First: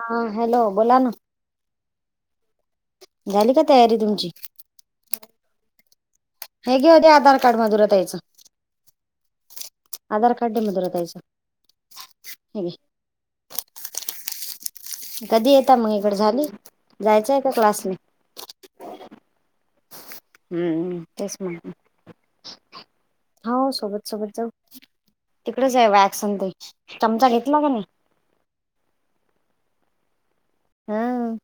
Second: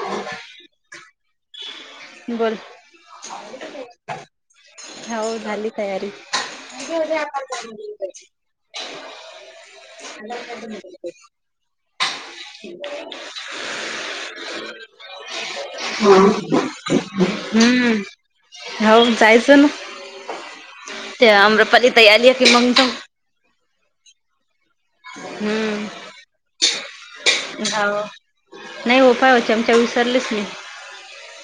हा हॅलो बोला ना बोल झाली का तयारी तुमची हऊ झाली तयारी हे घे होते आधार कार्ड मधुराताईचं आधार कार्ड मधरतायचं [unintelligible] हा कधी येता मग इकडे झाली जायचंय का क्लासने हम्म हो जायच ना हम्म ते तेच मग अम्रपाली त आली आहे की मंग हो सोबत सोबत जाऊ तिकडेच आहे वॅक्सन ते चमचा घेत जा नाही होपाय होचे आमच्या विसरलेच नाही हम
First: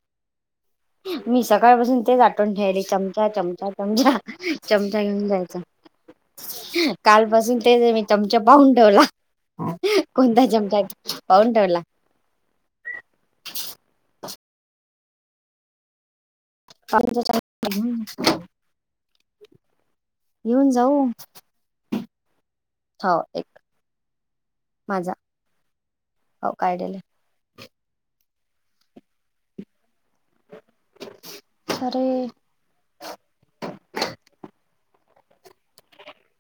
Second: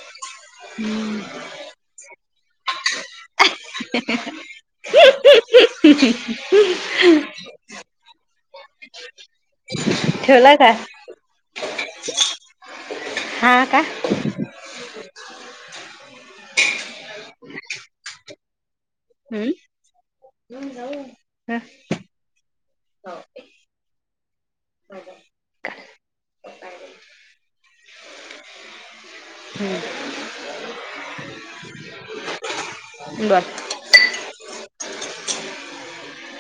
मी सकाळपासून तेच ठैरी चमचा चमचा चमचा चमचा घेऊन जायचा कालपसून तेच मी चमचा पाहून ठेवला कोणता ठेवला का? चमका पाऊन ठेवला हा का का हम्म घेऊन जाऊ हम हो एक माझा हो कायलं हम् खरे बत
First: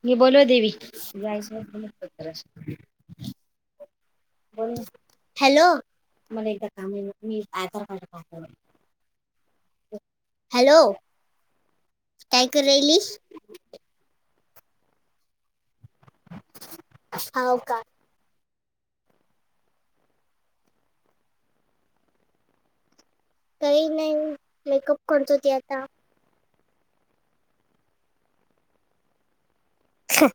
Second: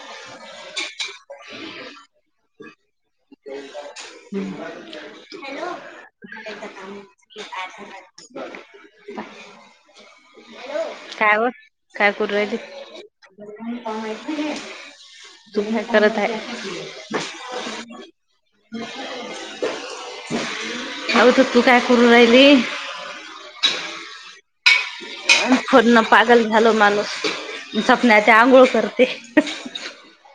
मी बोलो देवी जायचत बोल हॅलो मला एकदा काम आहे मी आधार काड पा ह हॅलो काय व टायगर रेलीस तुमही काय करत आहे? होव का? हम्, हऊथ तु काय कुरू राहिली,? काही नाही, मेकपऽ फोनन पागल झा्याल मानुस,, सपन्याचे आंघोळ करतेऽ हह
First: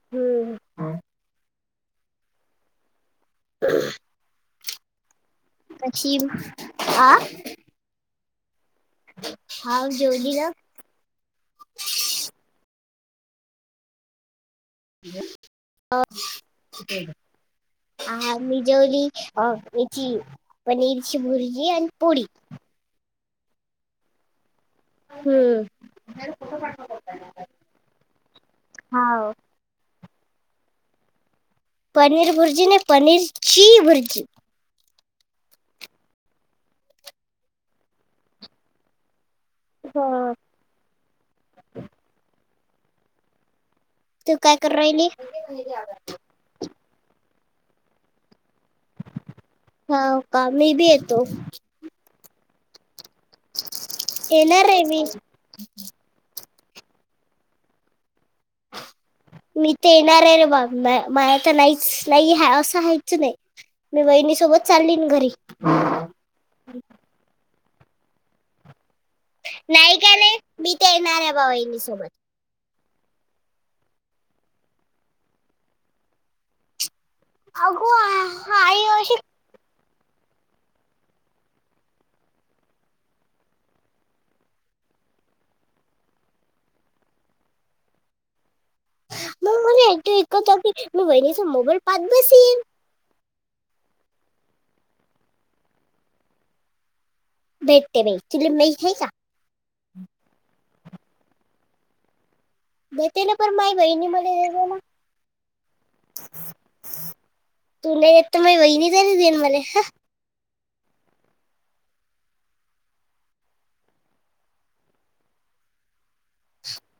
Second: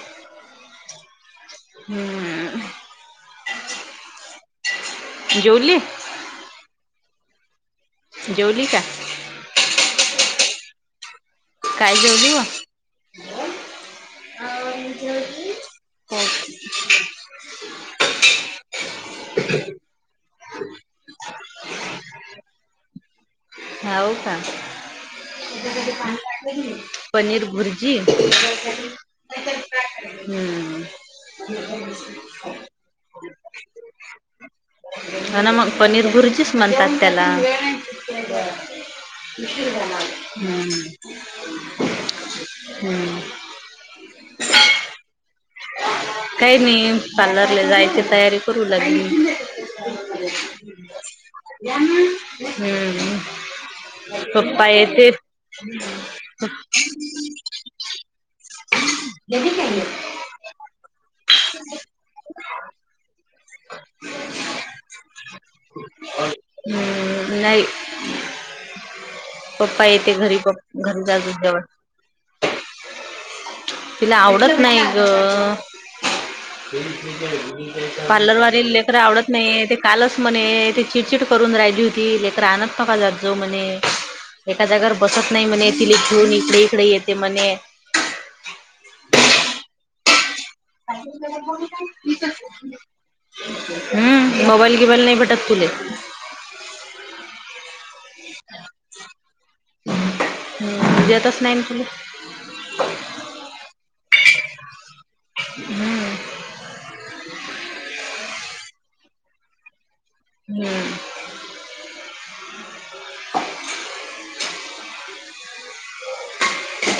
हम्म ह, जेवली? ीम आ जवली का हा ज्योलीला काय जेवली वा जेवली हा ह मी जेवली याची पनीरची भुरजीआणि पुळी. हऊ का? हम्म पनीर भुर्जी, हा हम्म, पनीर भुर्जी नाई पनीरची भुर्जी. ह ना मग पनीर भुर्जीच म्हणतात त्याला. ब झाणार,, हो हम्म. हम्म, तू काय करु राहिली? काही नाही, पार्लरला जायची तयारी करू लागलीऽ होा का, मी बी येतो. हम्, पप्पा येणार आहे मी येथेऽ मी तर येणार आहे रे, बाघ, माझ तर नाहीच नाही आहे असं हयचं नाही. मी बहिणी सोबत चालली घरी. हम्म, नाही, पप्पा नाही येते काय घरी नाही, मी पप् तेर घरी एनार जायचं बाबा जेवण ईच्या सोबतऽ तिला आवडत नाही ग. अगो पार्लर वालीला आई लेकर अशी आवडतऽ नाही, ते कालच म्हणे, ते चिडचिड करून राहिली होती लेकर आणत नका जाउ म्हणे. एका जागावर बसत नाही म्हणे, ति घेन इकडे इकडे येते म्हणे. ह, मग मलाट ऐकत की मी बहिणीचा मोबाईल पात बसीन. हम्म,, मोबाईल गिबाईल नाही भेटत तुले. ते, ऽ ज्यातच नाही ना तुला. म तेला पण माय गई नाही मले देवालाऽ हम्म तुला येत तर म वहिनीच नाही देईन मलाऽ हम्म,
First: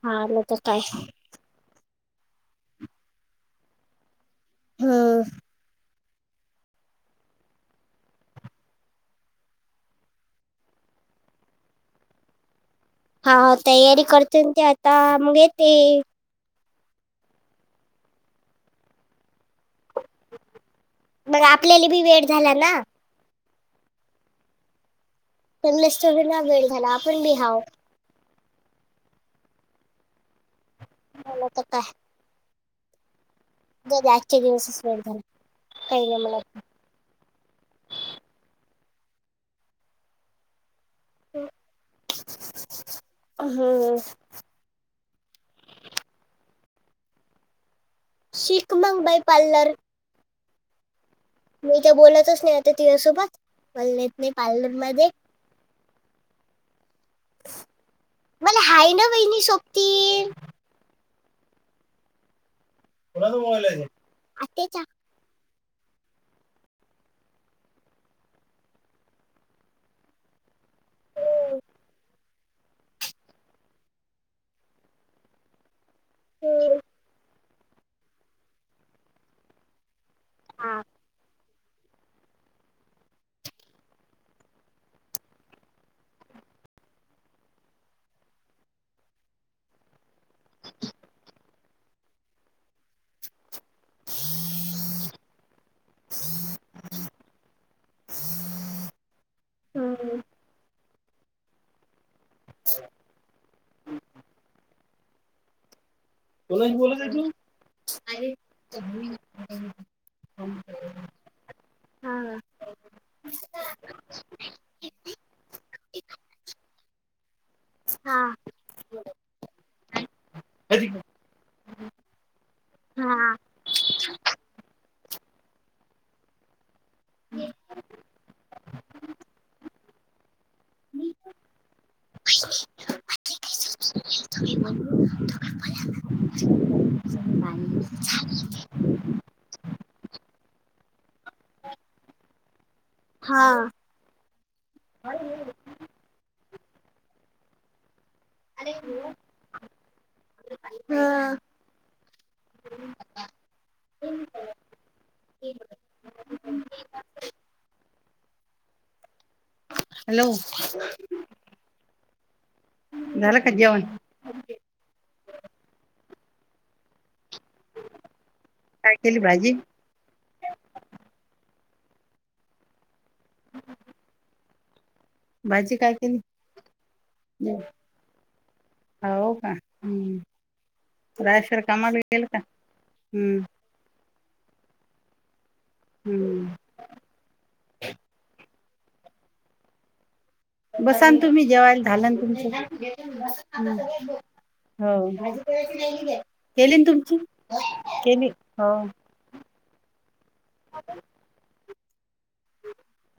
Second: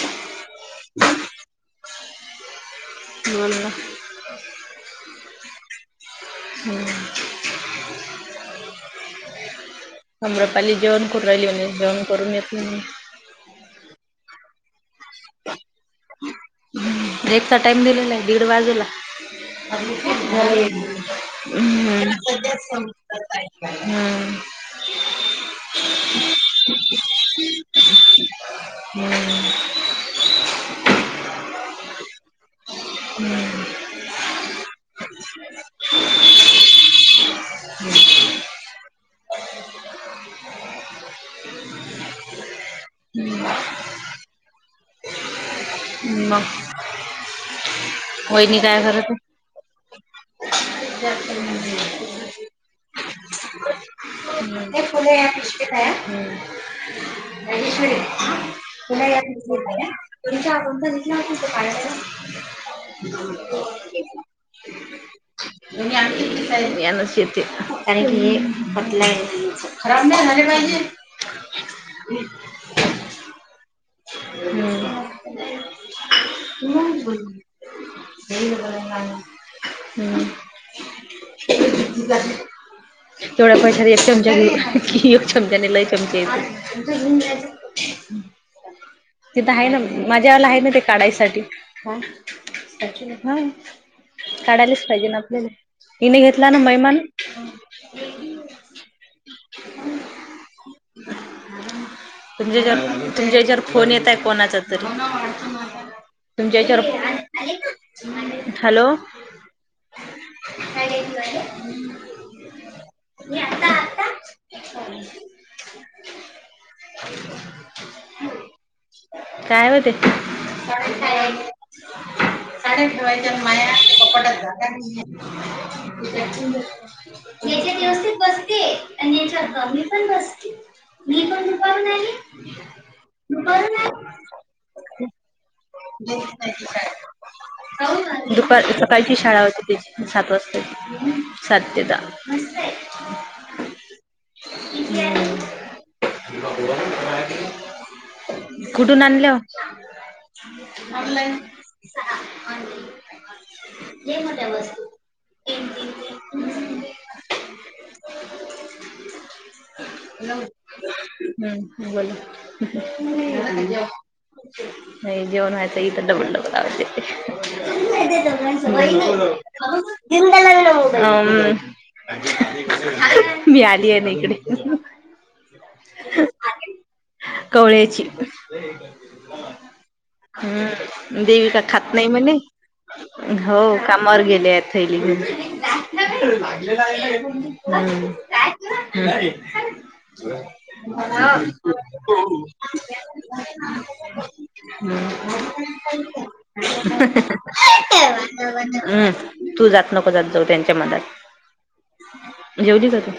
हा, आलं तर काय? मनलं. ह, होऽ सम्रपाली जेवण करु राहिली, म्हणज जेवण करून येतऽ हा तयारी करते ते आता मग येते ह् रेपचा टाइम दिलेला आहे दीड वाजेला हम् मग आपल्याला बी वेळ झाला ना हम्म त्यांलेच वेळ झाला आपण बि हाव हम्म [inaudible] झाल तर काय हम्म आजच्या दिवसाच वेळ झाला काही नाही मला हम्, हम् ह, मगऽ शिख मंग बाई पार्लर. भ मी ते बोलतच नाही आता तिझ्यासोबत,, बोललेत नाही पार्लरमध्येऽऽ ठीक आहे मला हाय ना वहिनी महेशवर सोबती पुला यास पच्या कोणाचा मोबाईल आहे आ आत्याच्या [inaudible] [unintelligible] कारण की खराब नाही झाले पाहिजे हम होम् हम ब हम् हा. तेवडा पैसा एक चमचा की एक चमचा आणि लय चमचा येत त तिथं आहे ना माझ्यावाला आहे ना ते काढायसाठी हा हा काढायलाच पाहिजे ना आपल्या हिने घेतला ना महिमान ह् तुमच्या हेच तुमच्या हेच्यावर फोन येत आहे कोणाचा तरी तुमच्या कोणाला याच्यावर बोलत आहे हॅलो तू हा हा काय होते हे तिकडे. साड्या हा. ठेवायच्या मा कपटात जागा नाहीये हेथ व्यवस्थित बसते आणि याच्या ममी पण बसते मी पणप नाही [inaudible] [inaudible] ह म हा. दुपारी सकाळी ची शाळा होती त्याची सात वाजताची सात ते दहा अस हा कुठून आणलं ओ आँनलाईन होम लय मोठ्या वस्तू [inaudible] हॅलो हम् बोला झालं का जेवण नाही जेवण व्हायचंय इथ डबल डबल लागते ते जे दोघांचं काय बाँडिंग केली हाय.. भाजी अहो घेऊन जायला आली ना मम्मी.. अं.. ह हं मी आलिये ना इकडे भाजी काय केली कवळेची हं हो का हम्म. हम्म देवी रायसर का खात कामाला नाही गेल म्हणे... का हम्म खावा ओ कामावर गेलेत थैली घ्युन हम्म लय लागलंय अं [inaudible] काय बसान तुम्ही जेवायला झालान तुमच हम्म केली ना तुमची केली हो हम्म तू जात नको जात जाऊ त्यांच्या मधात जेवली का तू?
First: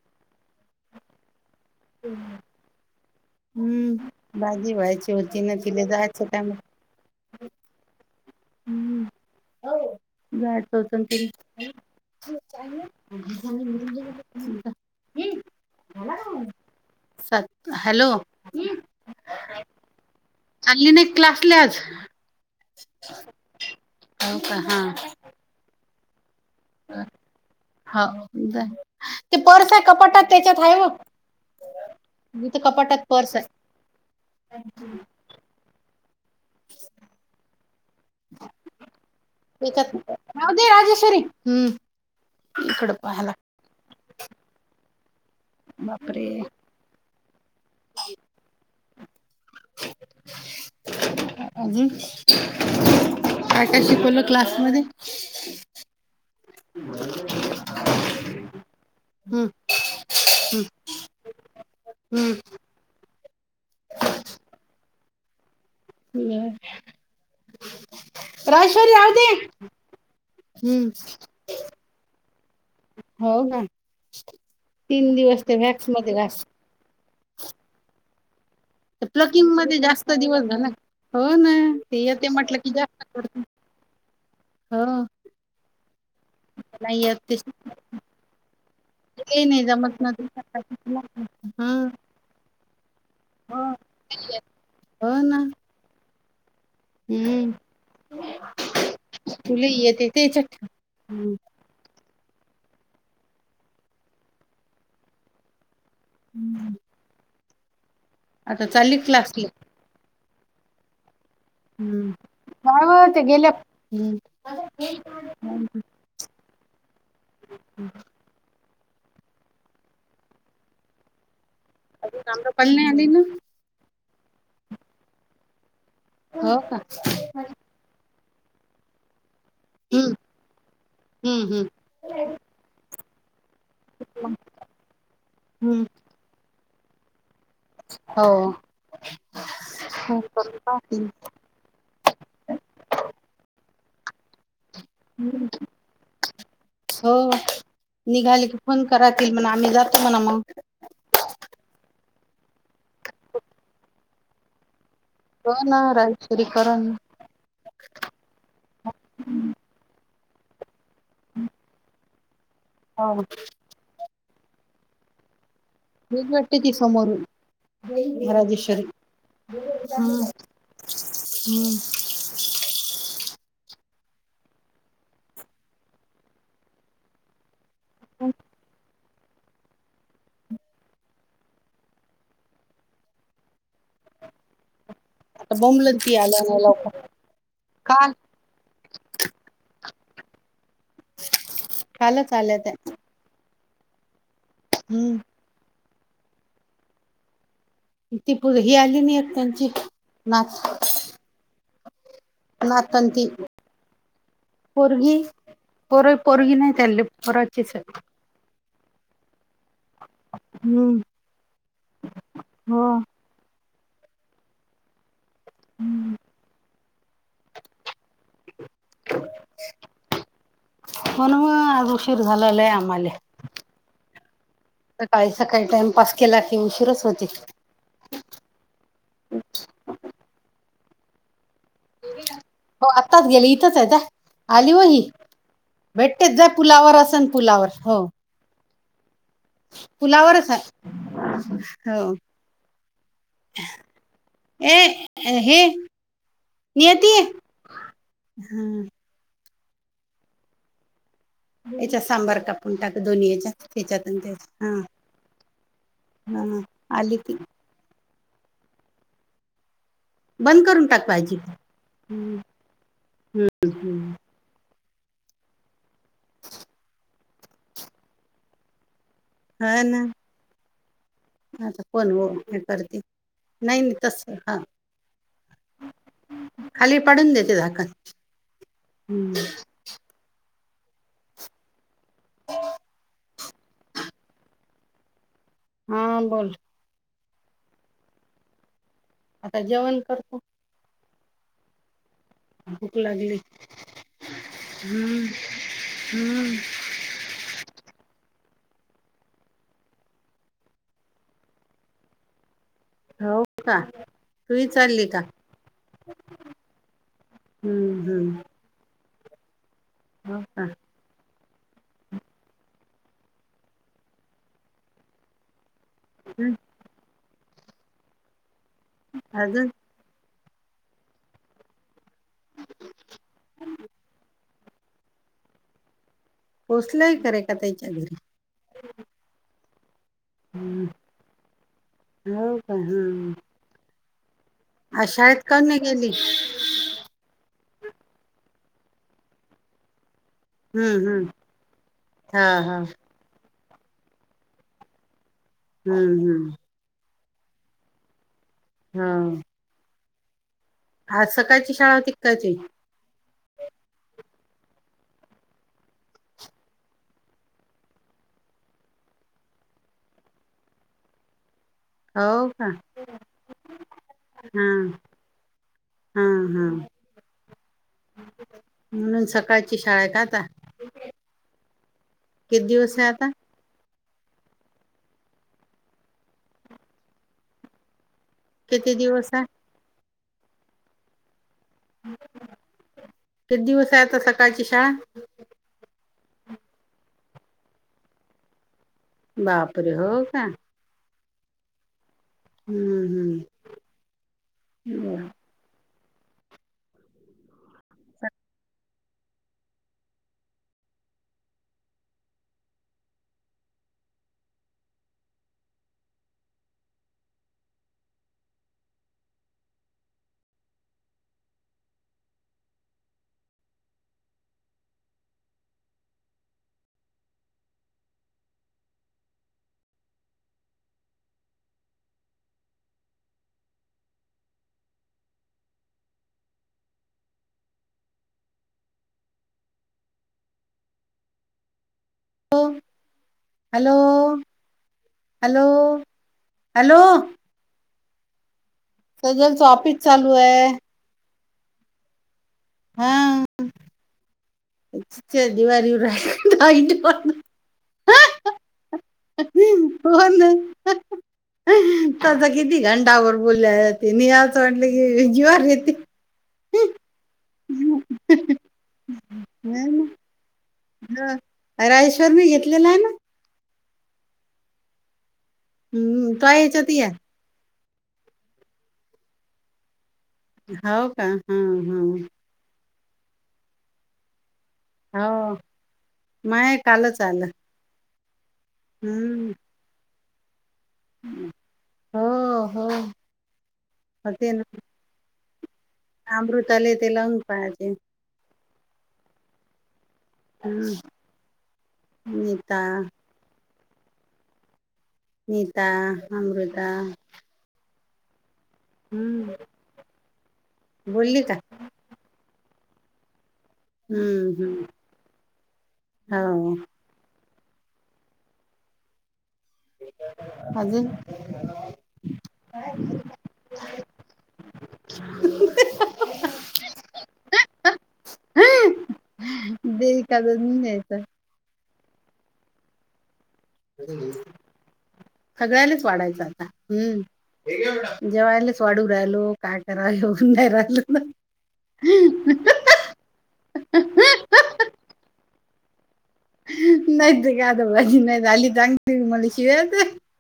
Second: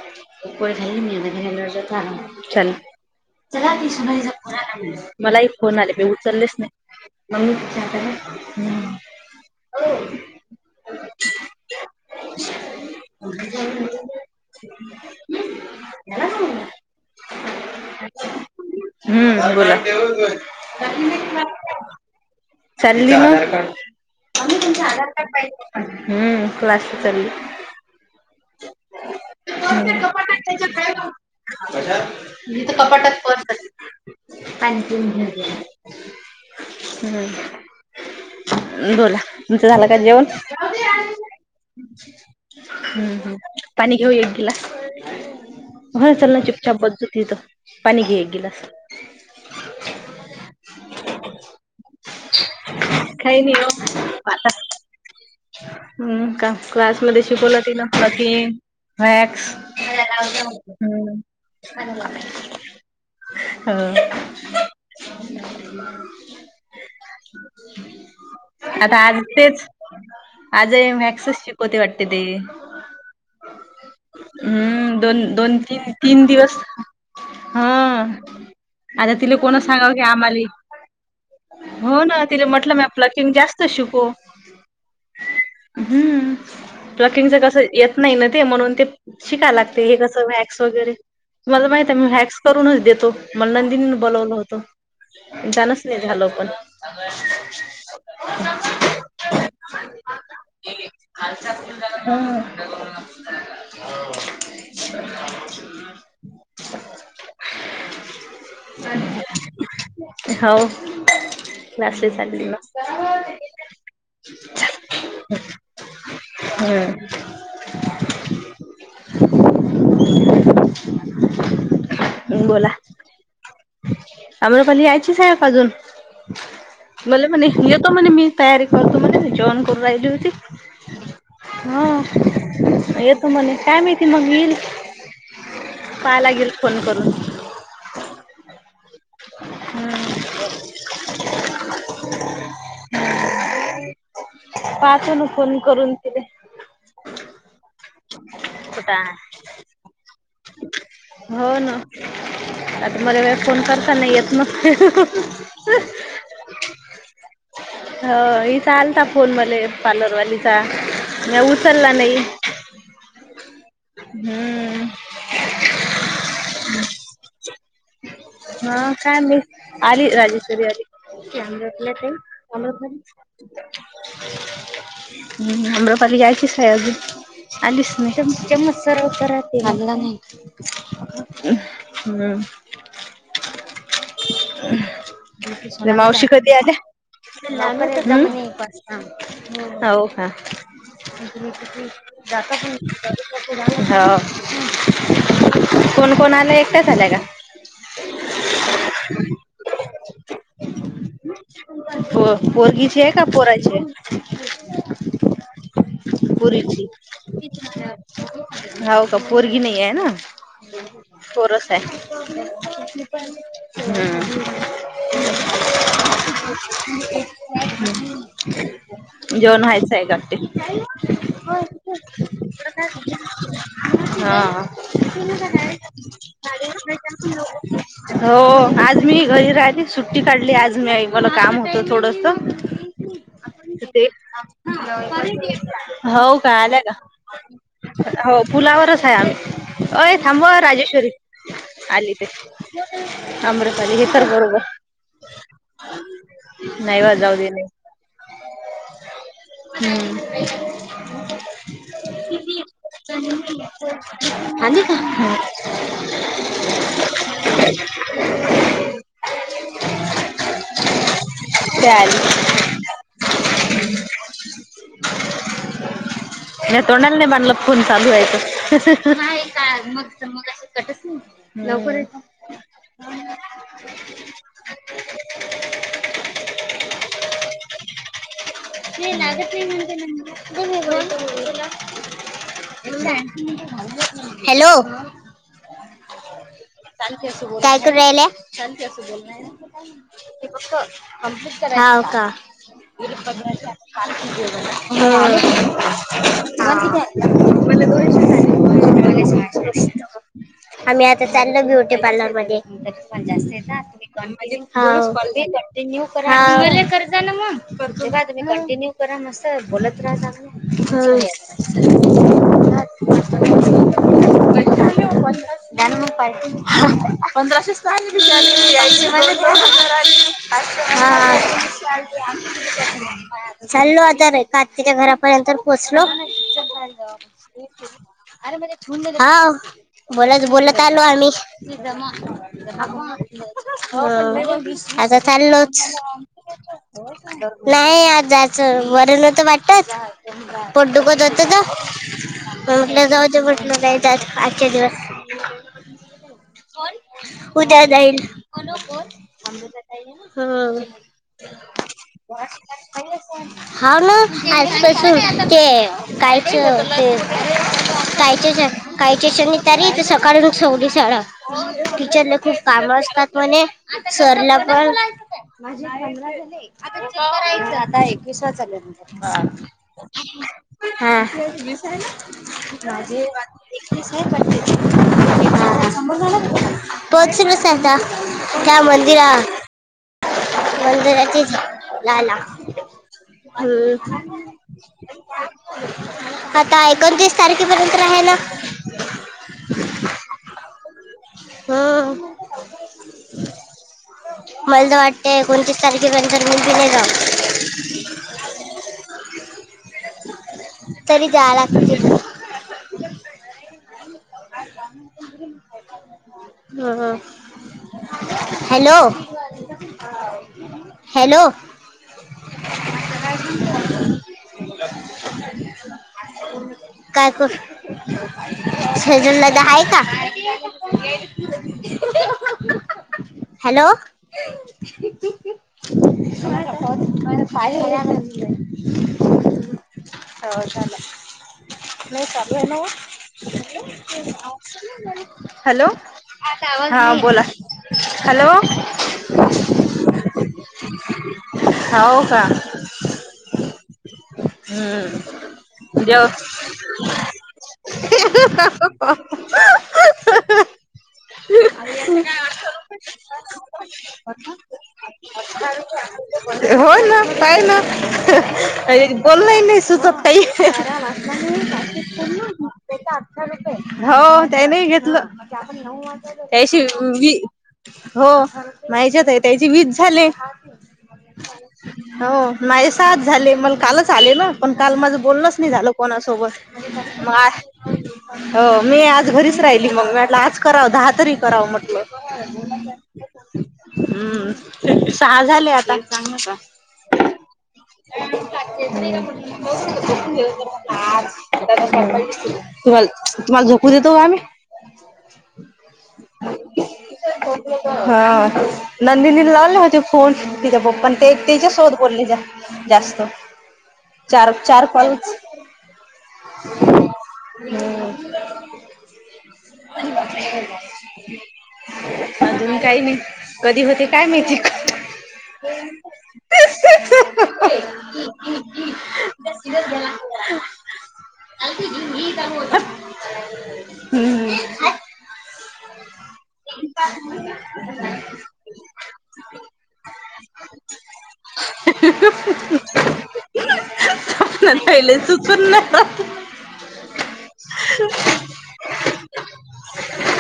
चला हम्म फ भाजी आ व्हायची होती मलाही ना फोन तिला आले मी जायचं काय उचललेच मग नाही मम्मी च्या हाताने. हम्म, झाड लोटन ते हं काय म्हणू जाय म्हणल्याव जा [unintelligible] हम्म [inaudible] सात, हॅलो. हम्म बोला, चालली नाही क्लासले आज [unintelligible] चाली म. हो का हम्म हा अं क्लासला चालली. हो जा ते पर्स आहे त्याच्यावर कपाटात पाय त्याच्यात टाकतायसा आहे व काय बाबा.. कशात... मी तर [unintelligible] [inaudible] कपाटात पर्स खाली, पाणी पिऊन घेऊ दे ना. हम्म अं. मी त्यात, का जेवण? राहुदे राजश्री, हम्म. इकडं हम्म पाहाला. हम्म पाणी घेऊ येऊ गॉल्लास, होय बापरे चालाय चुपचाप बस बगू इथं. पानी घे एक गिलास. [inaudible] अजून, काही नाही कायं हो कायं शिकवलं आता क्लासमध्ये. हम्म का? क्लासमध्ये शिकवलं तीला, बाकी. हम्म वॅक्स, हम्म. [unintelligible] हो. राजेश्वरी आता राहू आज दे तेच. हम्म आजही वॅक्सच शिकवते वाटते ते. हो का हम्म, तीन दिवस ते दोन-दोन व्हॅक्स तीन- मध्ये तीन घास दिवस. हा. ते आता तिला कोण प्लकिंगमध्ये सांगाव की जास्त दिवस आम्हाले झालाना. हो ना, हो ते ना येतय तिला म्हटलं की म ज्यास्त प्लकिंग पडत, जास्त हो. हम्म्म. नाही येत प्लकिंगच ते कसयं येत नाही न ते, म्हणून ते. ते शिकाय नाही लागते. हे जमत ना कसं वॅक्स वगैरे तुम्हाला हा माहिते, म व्हॅक्स करूनच देतो, मला नंदिनीन बोलवलं होत. हो ना जाणचं नाही झालं पण. हम्म, तुले येते तेच्यात. [inaudible] हं. हो [inaudible] हम्म. [inaudible] [inaudible] चालली क्लासला हं. काय व ते गेल्या हं. हम्म. हम् [inaudible] बोला, आम्रपाली आली ना अमरपली यायचीच हाय का अजून? हो का मला म्हणे येतो म्हणे मी, तयारी करतो म्हणे जेवन करू रायली हम्म होती, हम्म येत हो तो म्हणे, काय माहिती मग येईल. हम्म. पाहाय लागेल, फोन करून. हो. फोन हम्म करून पाहते मी. पाहतो [inaudible] ना हम्म, फोन करून तिले. हो हो, निघाले की फोन कुठं करा हाय? ती म्हणा आम्ही जातो म्हणा मग हो ना, आता मला काही, फोन करताना नाही येत न. हो ना राजेश्वरी करण.. ह हिचा आलता फोन मले पार्लरवालीचा. म्या उचलला नाही. हा. हम्म.. हेज वाटते ती समोरून राजेश्वरी हा काय नाही आली राजेश्वरी आली काय म्हटल्या ताई. आम री [unintelligible] हम्म आम्रपाली जायची हाय अजून. आलीस नाही [unintelligible] च्यामच सर्व करत झाला नाही. ह आता [inaudible] या बोंबलत ती मावशी कधी नाही आल्या? लवकर हाव काल का कालच जाता आल्या त्या तुम्ही हा व. हम्म. कोण कोण आला एकट्याच आल्या का? ह [unintelligible] ती पु ही आली न एक त्यांची नात. प पोरीगीची नातन हाय का ती पोराची हाय. पोरगी पोर पोरगी नाही पोरीची. त्या पोराचीच आहे. हव का पोरगी नाही आहे ना हम्म पोरस आहे. हो हम्म. [inaudible] जवना होयच आहे वाटते? हो ना मग आज उशीर झालेला आहे आम्हाले हा [unintelligible] सकाळी सकाळी टाइमपास केला की उशीरच होते हो आज मी घरी राहिली सुट्टी काढली आज म्याइ मला काम होत. थोडस. हो आत्ताच गेले इथंच आहे जा ते आली व ही होऊ भेटतेच जा काय आल्या का पुलावर असन पुलावर हो पुलावरच आहे आम्ही अय थांब पुलावरच आहे राजेश्वरी. आली हो ते आम्रपाली हे कर बरोबर. ए हे नाहीय वा जाऊ देले. हम्म. हम्म. याच्यात सांबरटाक. आली का? हा हा आली की [inaudible] बंद करून टाक बायची ते आली म्या तोंडाला नाही बांधलात फोन चालू आहे तर का हा ना मग मग असं कटच नाही आता लवकर कोण यायचं. हो हे करते नाही तस हा खाली पाडून देते झाकण नाही ह लागत [unintelligible] हॅलो. हा बोल. शांती असू बोल काय करू राहिल्या शांती असू बोल आता जेवण करतो ते फक्त हाव का. भूक लागली हम्म हम्म [unintelligible] [unintelligible] आम्ही आता चालो ब्युटी पार्लर मध्ये हो जास्त का येता. तुही चालली [unintelligible] का स्पर्ध कंटिन्यू करा कज ना मग हम्म स्र्धे म हम्म कंटिन्यू बरा मस्त हाय बोलत हो राहातो का आम्ही हम्म. [inaudible] हम्म अजून [unintelligible] [unintelligible] आतीच्या घरापर्यंत तर पोचलो. पोचलंय करे का त्याच्या घरी [unintelligible] बोलत बोलत हम्म आलो आम्ही का हो. हम्म आज आता शाळेत काऊन नाही चाललोच. गेली नाही आज जायचं बर नव्हतं वाटत पोट हम्म दुख हम्म त होत हा त हा म जाऊ आजच्या दिवस हम्म हम्म. उद्या जाईल ह. हो हा सकाळची शाळा होती का काय ह्याची हा न आज तर सुट्टी आहे कालच ते कालच्याच कालच्या शणी तरी सकाळची ठेवली शाळा हो टिचरला खूप का काम असतात म्हणे सरला हा पण हा हा म्हणून [unintelligible] [unintelligible] हा. किती दिवस आहे आता किती दिवस आहे [unintelligible] [unintelligible] लाला किती दिवस आहे आता हम्म. सकाळची शाळा आता एकोणतीस तारखेपर्यंत राहा ना. बापरे हो का. हो हम्म मला हम्म तर वाटतय [unintelligible] तरी जा लागतय. [inaudible] हम्म हम्म हॅलो. हॅलो. काय करू. शेजल दादा आहे का? [inaudible] Hello. [unintelligible] [unintelligible] Hello hello [unintelligible] hello hello हा बोला हॅलो. सेजलच ऑफिस चालू आहे. हव का. हा हम्म जेव [unintelligible] [unintelligible] हो ना. [unintelligible] तचा किती घंटावर बोलल्यानि अस असं म्हटलं की जीवावर येते. हो ना. [unintelligible] नाही काई बोलन ही नाही सुचत काही हराळेश्वर मी घेतलेला आहे ना. अठरा हो त्यानेही घेतलं हम्म तो त्याशी याच्यात या हो मनिशा ताई आहे त्याची वीस झाले. हव का हा हा. नाही सात झाले मला कालच आले ना. पण काल माझं हो बोललच नाही झालं कोणासोबत माय कालच मग आलं आज हो मी आज हम्म घरीच राहिली मग म्हटलं आज करावं दहा तरी कराव म्हटल हो हो होते ना हम् सहा झाले आता. का [unintelligible] अमृताले ते लावून पाहायचे हम्म ह नीता तु्हाला तुम्हाला झोपू देतो का आम्ही नीता अमृता हा नंदनी हम्म लावली होते फोन तिच्या पप्पा ते बोलली का हम्म तिच्या सोबत बोले त्या जास्त चार हम्म चार कॉल हो हम् अजून अजून काही नाही कधी होते काय माहिती कट हहाह ी अजून द्यायचं [unintelligible] सगळ्यालाच वाढायचं आता हम्म जेवयलाच वाढू राहिलो काय करा येऊन नाही राहिल ना हहह ह्ह्हहहह वप् पहिले [unintelligible] [unintelligible]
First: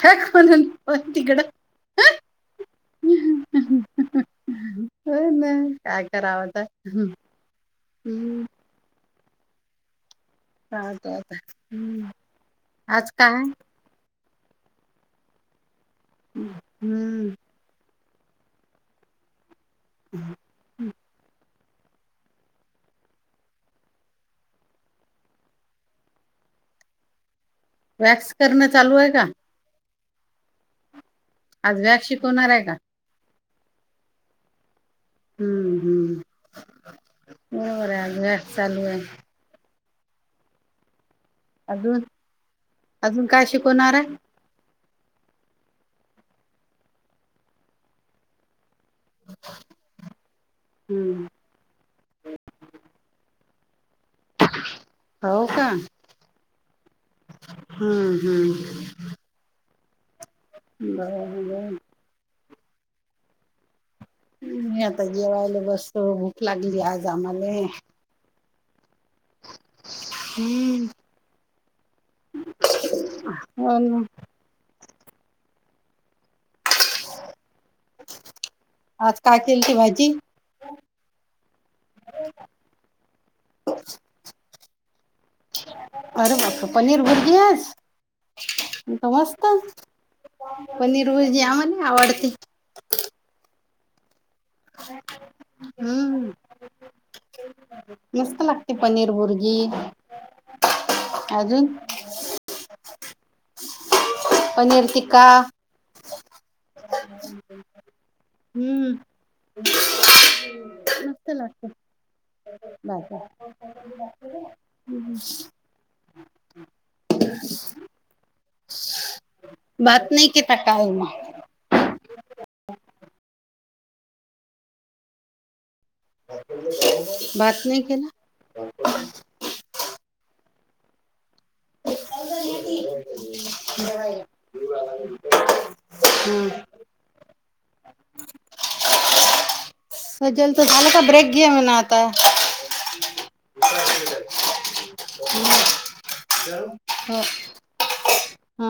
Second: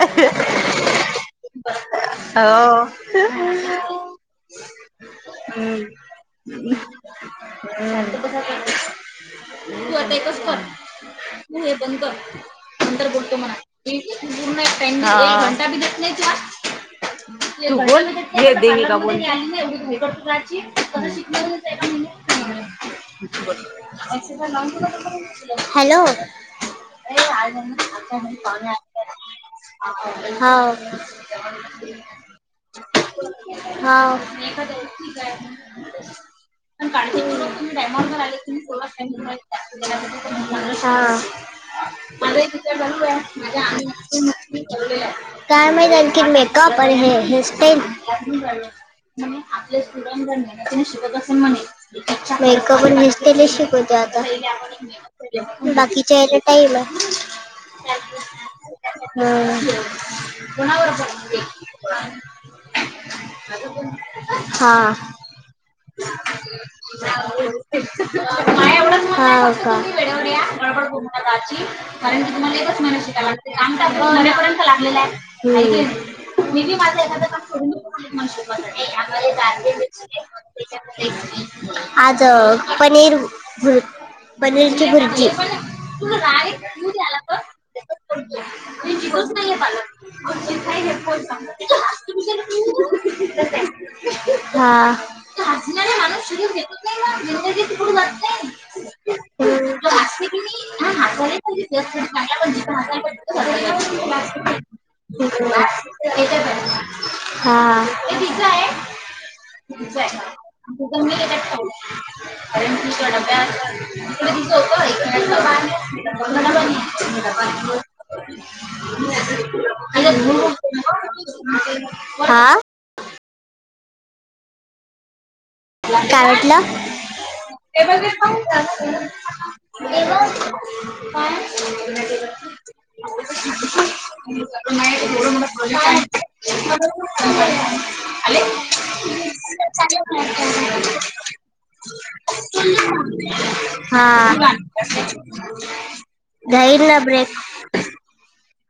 तिकड [unintelligible] हो ना काय कराव आता हम्म, त कसा करत तू आता पाहतो आता [unintelligible] तू हे बंद हम्म. कर नंतर आज काय बोलतो म्हणा [unintelligible] हम्म [unintelligible] [inaudible] महिन्यात हॅलो वॅक्स करणं चालू आहे का हा आज वव्हॅक्स शिकवणार आहे का? ह हम्म हम्म हा बरोबर आहे आज वॅक्स चालू आहे अजून [unintelligible] माझा एक विचार चालू अजून आहे काय माझ्या शिकवणार आहे आ काय माहित आणखी मेकअप आणि हे हेअरस्टाइल म्ह आपले स्टुडंट जर म शिकत हम्म. मेकअप [unintelligible] आण नसतील शिकवत्यात हो का [unintelligible] बाकीच्या याला टाईम आहे. हम्म हम्म हम्म, कुनावर पण, बरोबर अजुन कोणऽऽ [unintelligible] मी आता जेवायला बसतो,, भूक लागली आज आम्हाले हां, का कारण की तुम्हाला एकच महिना शिकायला मिळते,,, काम हो ना नव्यापर्यंत लागलेला आहे मी माझं एखादं काम सोडून देऊ पण मला शिकवायसाठी. आज आम्हाला काय जाते केलती भाजी? आज पनीर पनीर ची बुर्जी. तुला अरे बाप पनीर भुर्जी आज [unintelligible] तर जिवच मस्त नाहीये पालक पनीर भुर्जी आम्हाला आवडते. [unintelligible] हा हम्म [unintelligible] पुढे जात मस्त नाही. लागते पनीर बुर्जी जो अजून णज पनीर टिक्का हा हम्म, त मी मस्त घेतात पाऽ लागते अर त भाज्या. न्या त दिस होतो ऐऽऽ ब बात नाही केता काय ओ मऽ हां, भात नाही केला काय मटला? म, काय? हम्म नाही. आलेऽ जल तर झालं का ब्रेक घे म्हणाव आताऽ हां, घ्यायला हो ब्रेक. हा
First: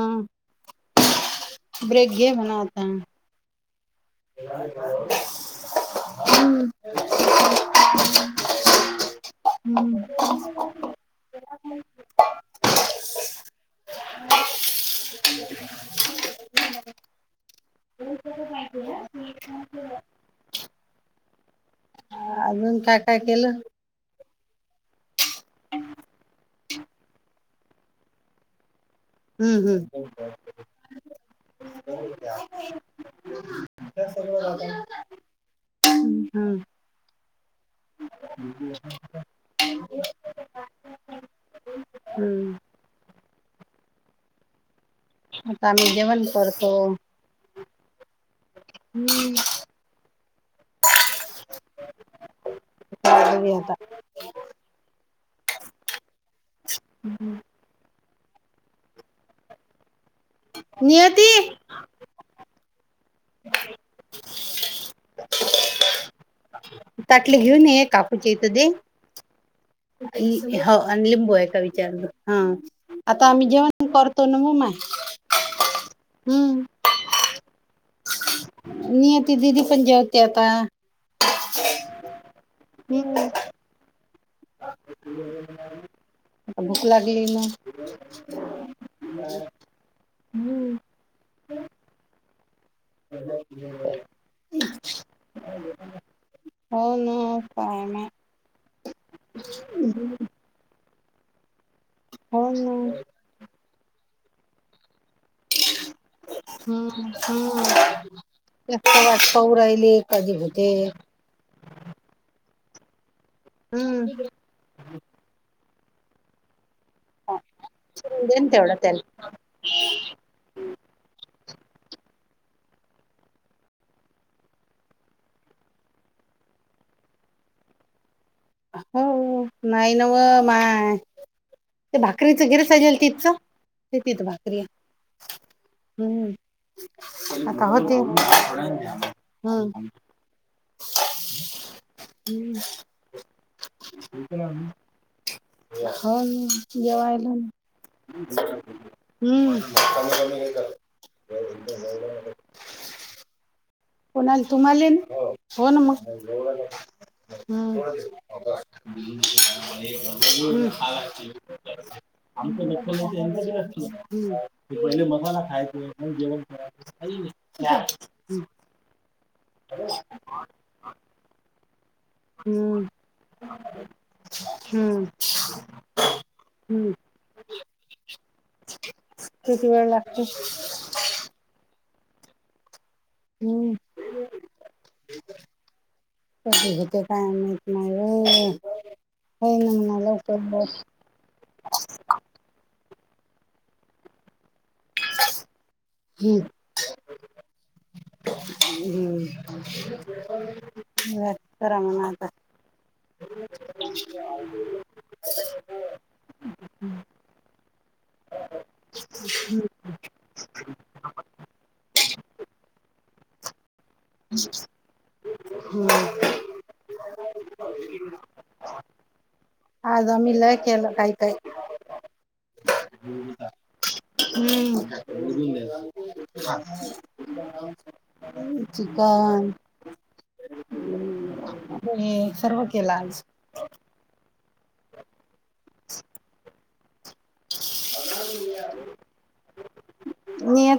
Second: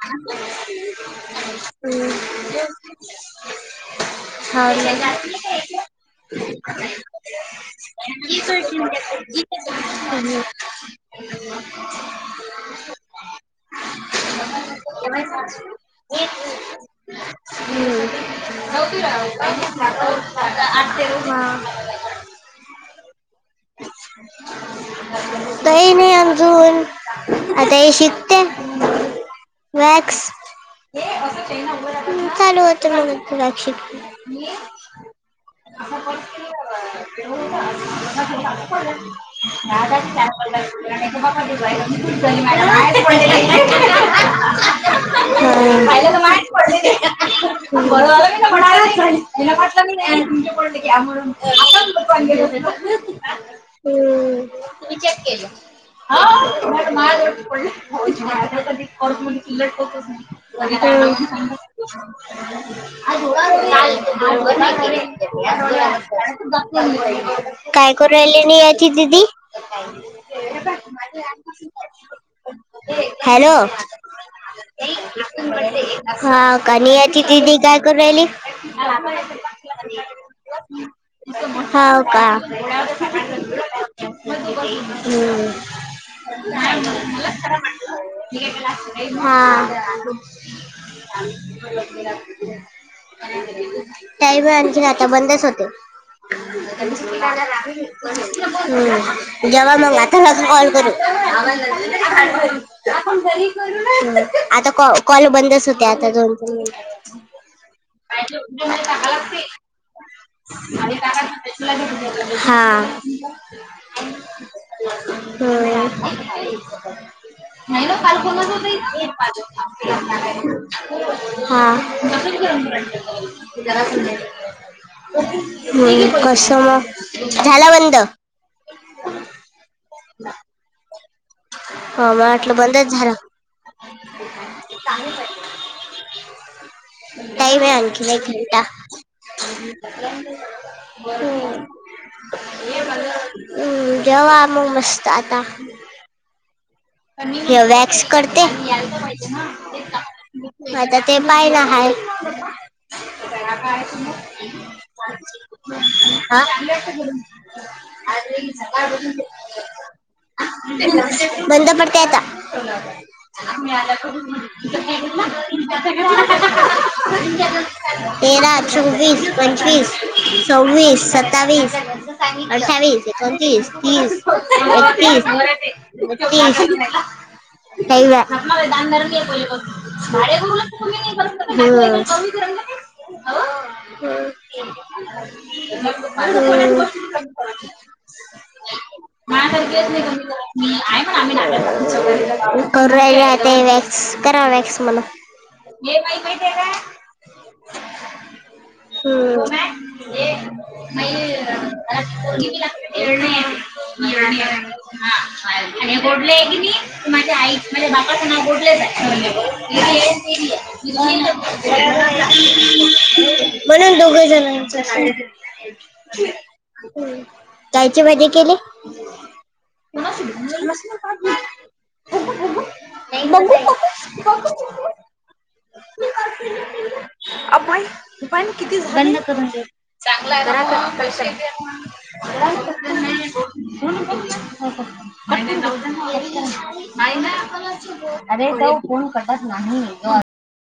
ब्रेक घे मनाव आताऽ ह. कर, ह [inaudible] ह्,, आठ तेऽऽ अजून काय काय केलं? तही नाही अजूनऽऽ आता हे शिकतेऽ हम्म, हम्म, चालू होत मला राखशीलऽ हम, ह ह त हम्म हो, आतामही जेवण करतो‌ बरं झालं मी ना म्हणाला चटलं मी नाही तुमच्याकऽऽ आता त् चेक केलंऽऽ हां, मऽ नियती करतऽऽ आता कालऽ ताटले घेऊन ये कापूचे राहिली इथं नाही दे याची दीदी हे ह बघ, माझे अलिंबू आहे का आजपासून विचारला हा आता आम्ही हॅलो जेवण करतो ना मग मा ते आपण हा कणी यची तिी गायकड राहिली नियती दिदी पण जेवते आपता होव का का आता भूक लागली मला ना खरा वाट हा आ ल लात त्याही वेळ आमचे खाता बंदच होते. हो ना काय माय जावा मग ऽ कॉल करू हो ना आता कऽऽ कॉल बंदच होते,, आता दोन तीन हम्म हम्म ऽ अज हा हम्म हो नाही ना दे ना पालकोनाच तेवढा त्याला पा हा कसं मग झाला बंद हो नाही न म माय ते हो मला भाकरीचं वाटलं बंदच गिरसायजेल झाला. तिथचं ते तिथ भाकरी हम्म तय म आण आता होते आणखी नाही खेता हम्म हम् हम्म जवाम मस्त आता हा वॅक्स करते हम्म आता ते पाय ना आहे कोणा तुम्हाला हो ना मग हा. हम् ह बंद पडते आता. आमच दक्षल यांच्या बडले मसाला खाय हो हो हो तेरा चोवीस पंचवीस सववीस सत्तावीस हम्म अठ्ठावीस चोतीस तीस हम्म एकतीस हम्म ददरून किती वेळ लागते बला हम्म हम् माहित नाही अ होय होय ना म्हणा लवकर माच करूरा ते वॅक्स करा वॅक्स मला हे माई माटे काय हम्म म ए आणि गोडले आहे की नाही माझ्या आई माझ्या बापाचं नाव गोडलेच [unintelligible] म्हणून दोघही जणां त्यायचे मध्ये केले आजमल केला काय काय बघू हम् अ पण किती ब करून चांगला घ पैश हे सर्व केलं आज [unintelligible] अरे ते फन कटत नाही न